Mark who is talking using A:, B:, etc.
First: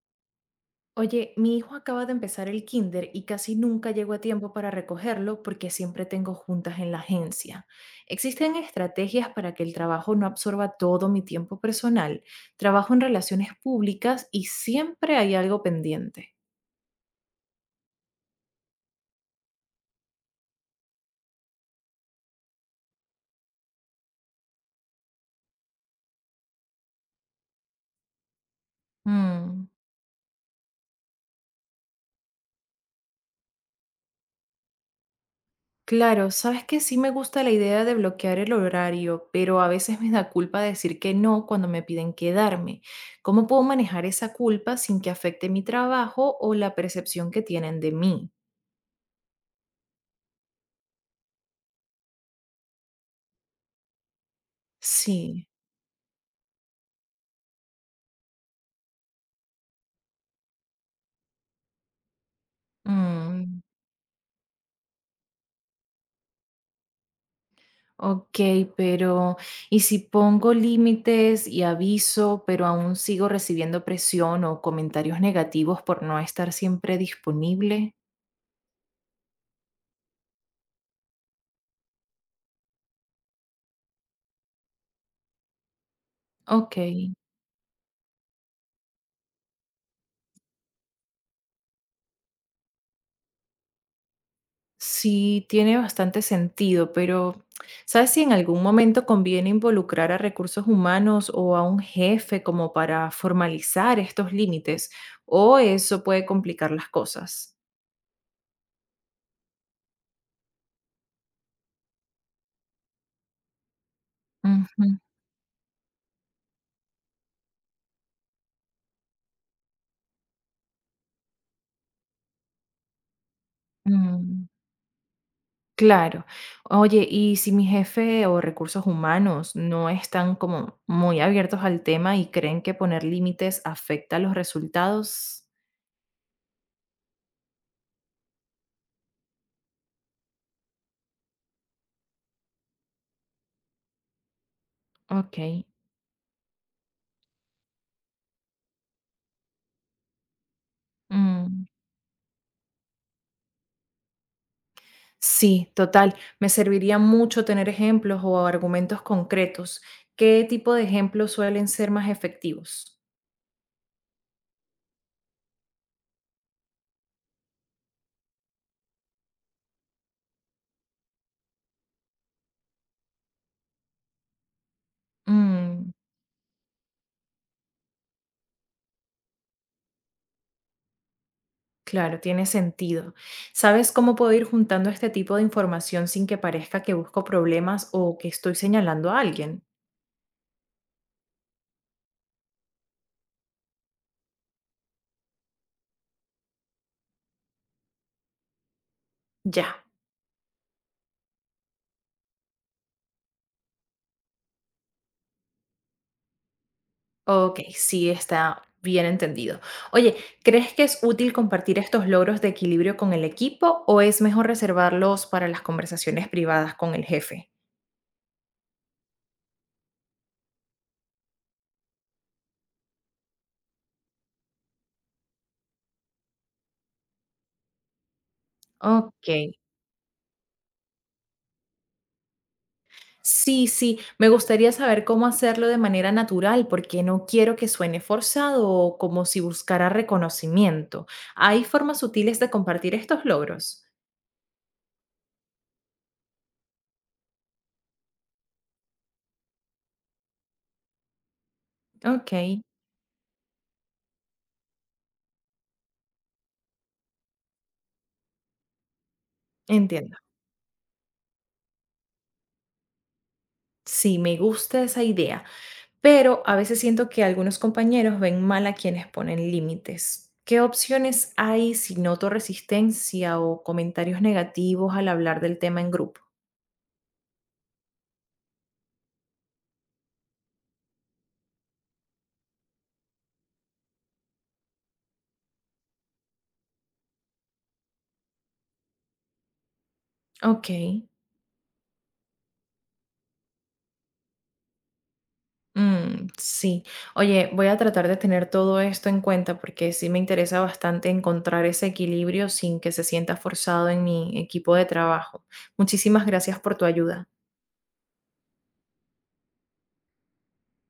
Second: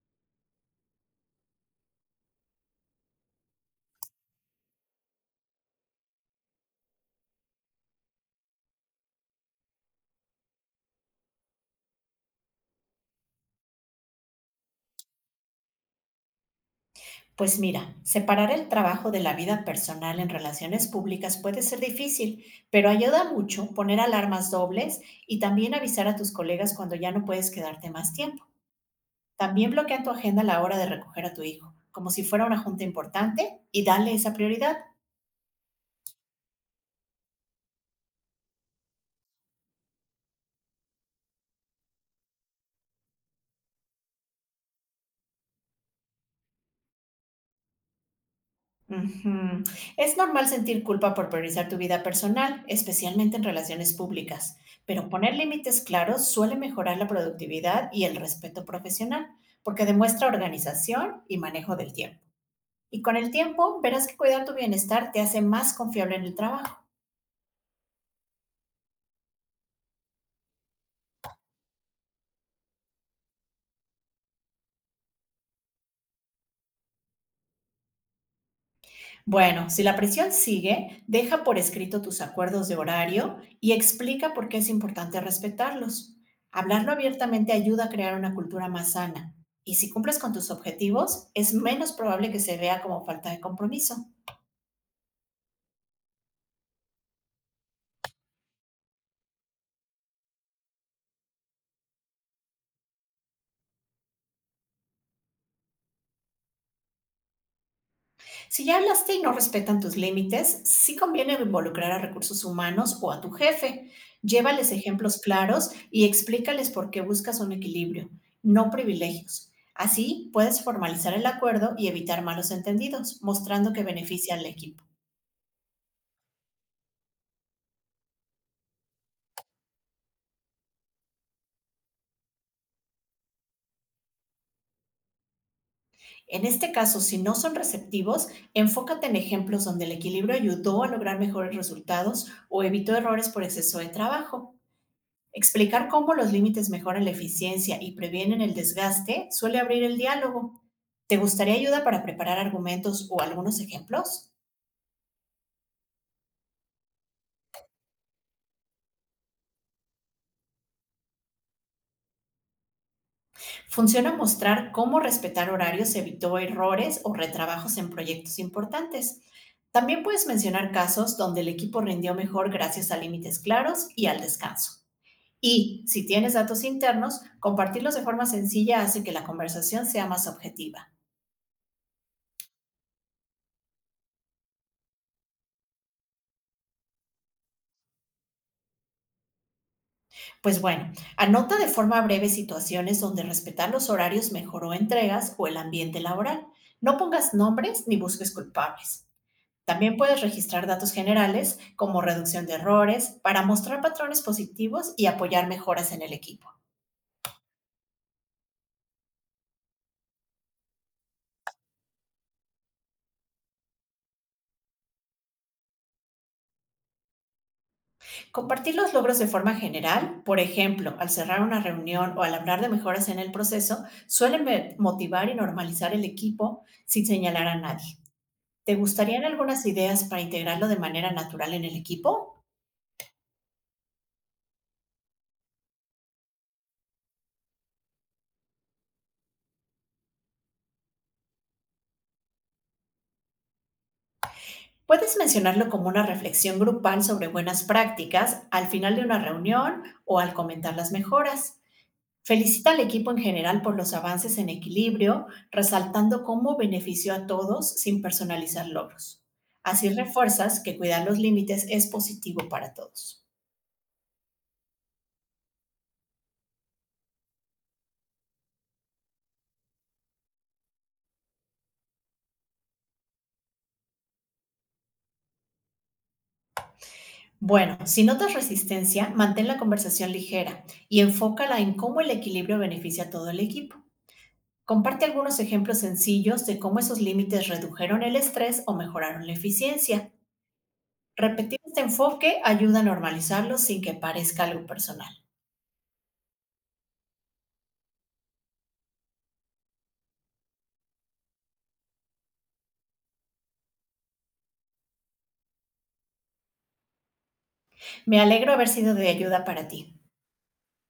A: Oye, mi hijo acaba de empezar el kinder y casi nunca llego a tiempo para recogerlo porque siempre tengo juntas en la agencia. ¿Existen estrategias para que el trabajo no absorba todo mi tiempo personal? Trabajo en relaciones públicas y siempre hay algo pendiente.
B: Pues mira, separar el trabajo de la vida personal en relaciones públicas puede ser difícil, pero ayuda mucho poner alarmas dobles y también avisar a tus colegas cuando ya no puedes quedarte más tiempo.
A: Mm.
B: También bloquea en tu agenda la hora de recoger a tu hijo, como si fuera una junta importante, y dale esa prioridad.
A: Claro, sabes que sí, me gusta la idea de bloquear el horario, pero a veces me da culpa decir que no cuando me piden quedarme. ¿Cómo puedo manejar esa culpa sin que afecte mi trabajo o la percepción que tienen de mí?
B: Ujú. Es normal sentir culpa por priorizar tu vida personal, especialmente en relaciones públicas, pero poner
A: Sí.
B: límites claros suele mejorar la productividad y el respeto profesional, porque demuestra organización y manejo del tiempo. Y con el
A: Mm,
B: tiempo verás que cuidar tu bienestar te hace más confiable en el trabajo.
A: ok, pero ¿y si pongo límites y aviso, pero aún sigo recibiendo presión o comentarios negativos por no estar siempre disponible?
B: Bueno, si la presión sigue, deja por escrito tus acuerdos de horario y explica por qué es importante respetarlos.
A: Ok,
B: Hablarlo abiertamente ayuda a crear una cultura más sana. Y si cumples con tus objetivos, es menos probable que se vea como falta de compromiso.
A: sí, tiene bastante sentido, pero ¿sabes si en algún momento conviene involucrar a recursos humanos o a un jefe como para formalizar estos límites? ¿O eso puede complicar las cosas?
B: Si ya hablaste y no respetan tus límites, sí conviene involucrar a recursos humanos o a tu jefe. Llévales
A: Ujú,
B: ejemplos claros y explícales por qué buscas un equilibrio, no privilegios. Así puedes formalizar el acuerdo y evitar malos entendidos, mostrando que beneficia
A: mm.
B: al equipo.
A: Claro. Oye, y si mi jefe o recursos humanos no están como muy abiertos al tema y creen que poner límites afecta los resultados,
B: En este caso, si no son receptivos, enfócate en ejemplos donde el equilibrio ayudó a lograr mejores resultados o evitó errores por exceso de trabajo.
A: ok.
B: Explicar cómo los límites mejoran la eficiencia y previenen el desgaste suele abrir el diálogo. ¿Te gustaría
A: mm,
B: ayuda para preparar argumentos o algunos ejemplos?
A: Sí, total. Me serviría mucho tener ejemplos o argumentos concretos. ¿Qué tipo de ejemplos suelen ser más efectivos?
B: Funciona mostrar cómo respetar horarios evitó errores o retrabajos en proyectos importantes. También puedes mencionar casos donde el equipo rindió mejor gracias a límites claros y al descanso. Y
A: Mm.
B: si tienes datos internos, compartirlos de forma sencilla hace que la conversación sea más objetiva.
A: Claro, tiene sentido. ¿Sabes cómo puedo ir juntando este tipo de información sin que parezca que busco problemas o que estoy señalando a alguien?
B: Pues bueno, anota de forma breve situaciones donde respetar los horarios mejoró entregas o el ambiente laboral. No pongas nombres ni busques culpables.
A: Ya.
B: También puedes registrar datos generales como reducción de errores para mostrar patrones positivos y apoyar mejoras en el equipo.
A: Ok, sí, está bien entendido. Oye, ¿crees que es útil compartir estos logros de equilibrio con el equipo o es mejor reservarlos para las conversaciones privadas con el jefe?
B: Compartir los logros de forma general, por ejemplo, al cerrar una reunión o al hablar de mejoras en el proceso, suelen motivar y normalizar el equipo sin señalar a nadie. ¿Te gustarían
A: Ok.
B: algunas ideas para integrarlo de manera natural en el equipo?
A: Sí, sí, me gustaría saber cómo hacerlo de manera natural porque no quiero que suene forzado o como si buscara reconocimiento. ¿Hay formas sutiles de compartir estos logros?
B: Puedes mencionarlo como una reflexión grupal sobre buenas prácticas al final de una reunión o al comentar las mejoras.
A: Ok,
B: Felicita al equipo en general por los avances en equilibrio, resaltando cómo benefició a todos sin personalizar logros. Así
A: entiendo.
B: refuerzas que cuidar los límites es positivo para todos.
A: Sí, me gusta esa idea. Pero a veces siento que algunos compañeros ven mal a quienes ponen límites. ¿Qué opciones hay si noto resistencia o comentarios negativos al hablar del tema en grupo?
B: Bueno, si notas resistencia, mantén la conversación ligera y enfócala en cómo el equilibrio beneficia a todo el equipo. Comparte algunos ejemplos sencillos de cómo esos límites redujeron el estrés o mejoraron la eficiencia.
A: Ok,
B: Repetir este enfoque ayuda a normalizarlo sin que parezca algo personal.
A: mm, sí. Oye, voy a tratar de tener todo esto en cuenta porque sí me interesa bastante encontrar ese equilibrio sin que se sienta forzado en mi equipo de trabajo. Muchísimas gracias por tu ayuda.
B: Me alegro haber sido de ayuda para ti.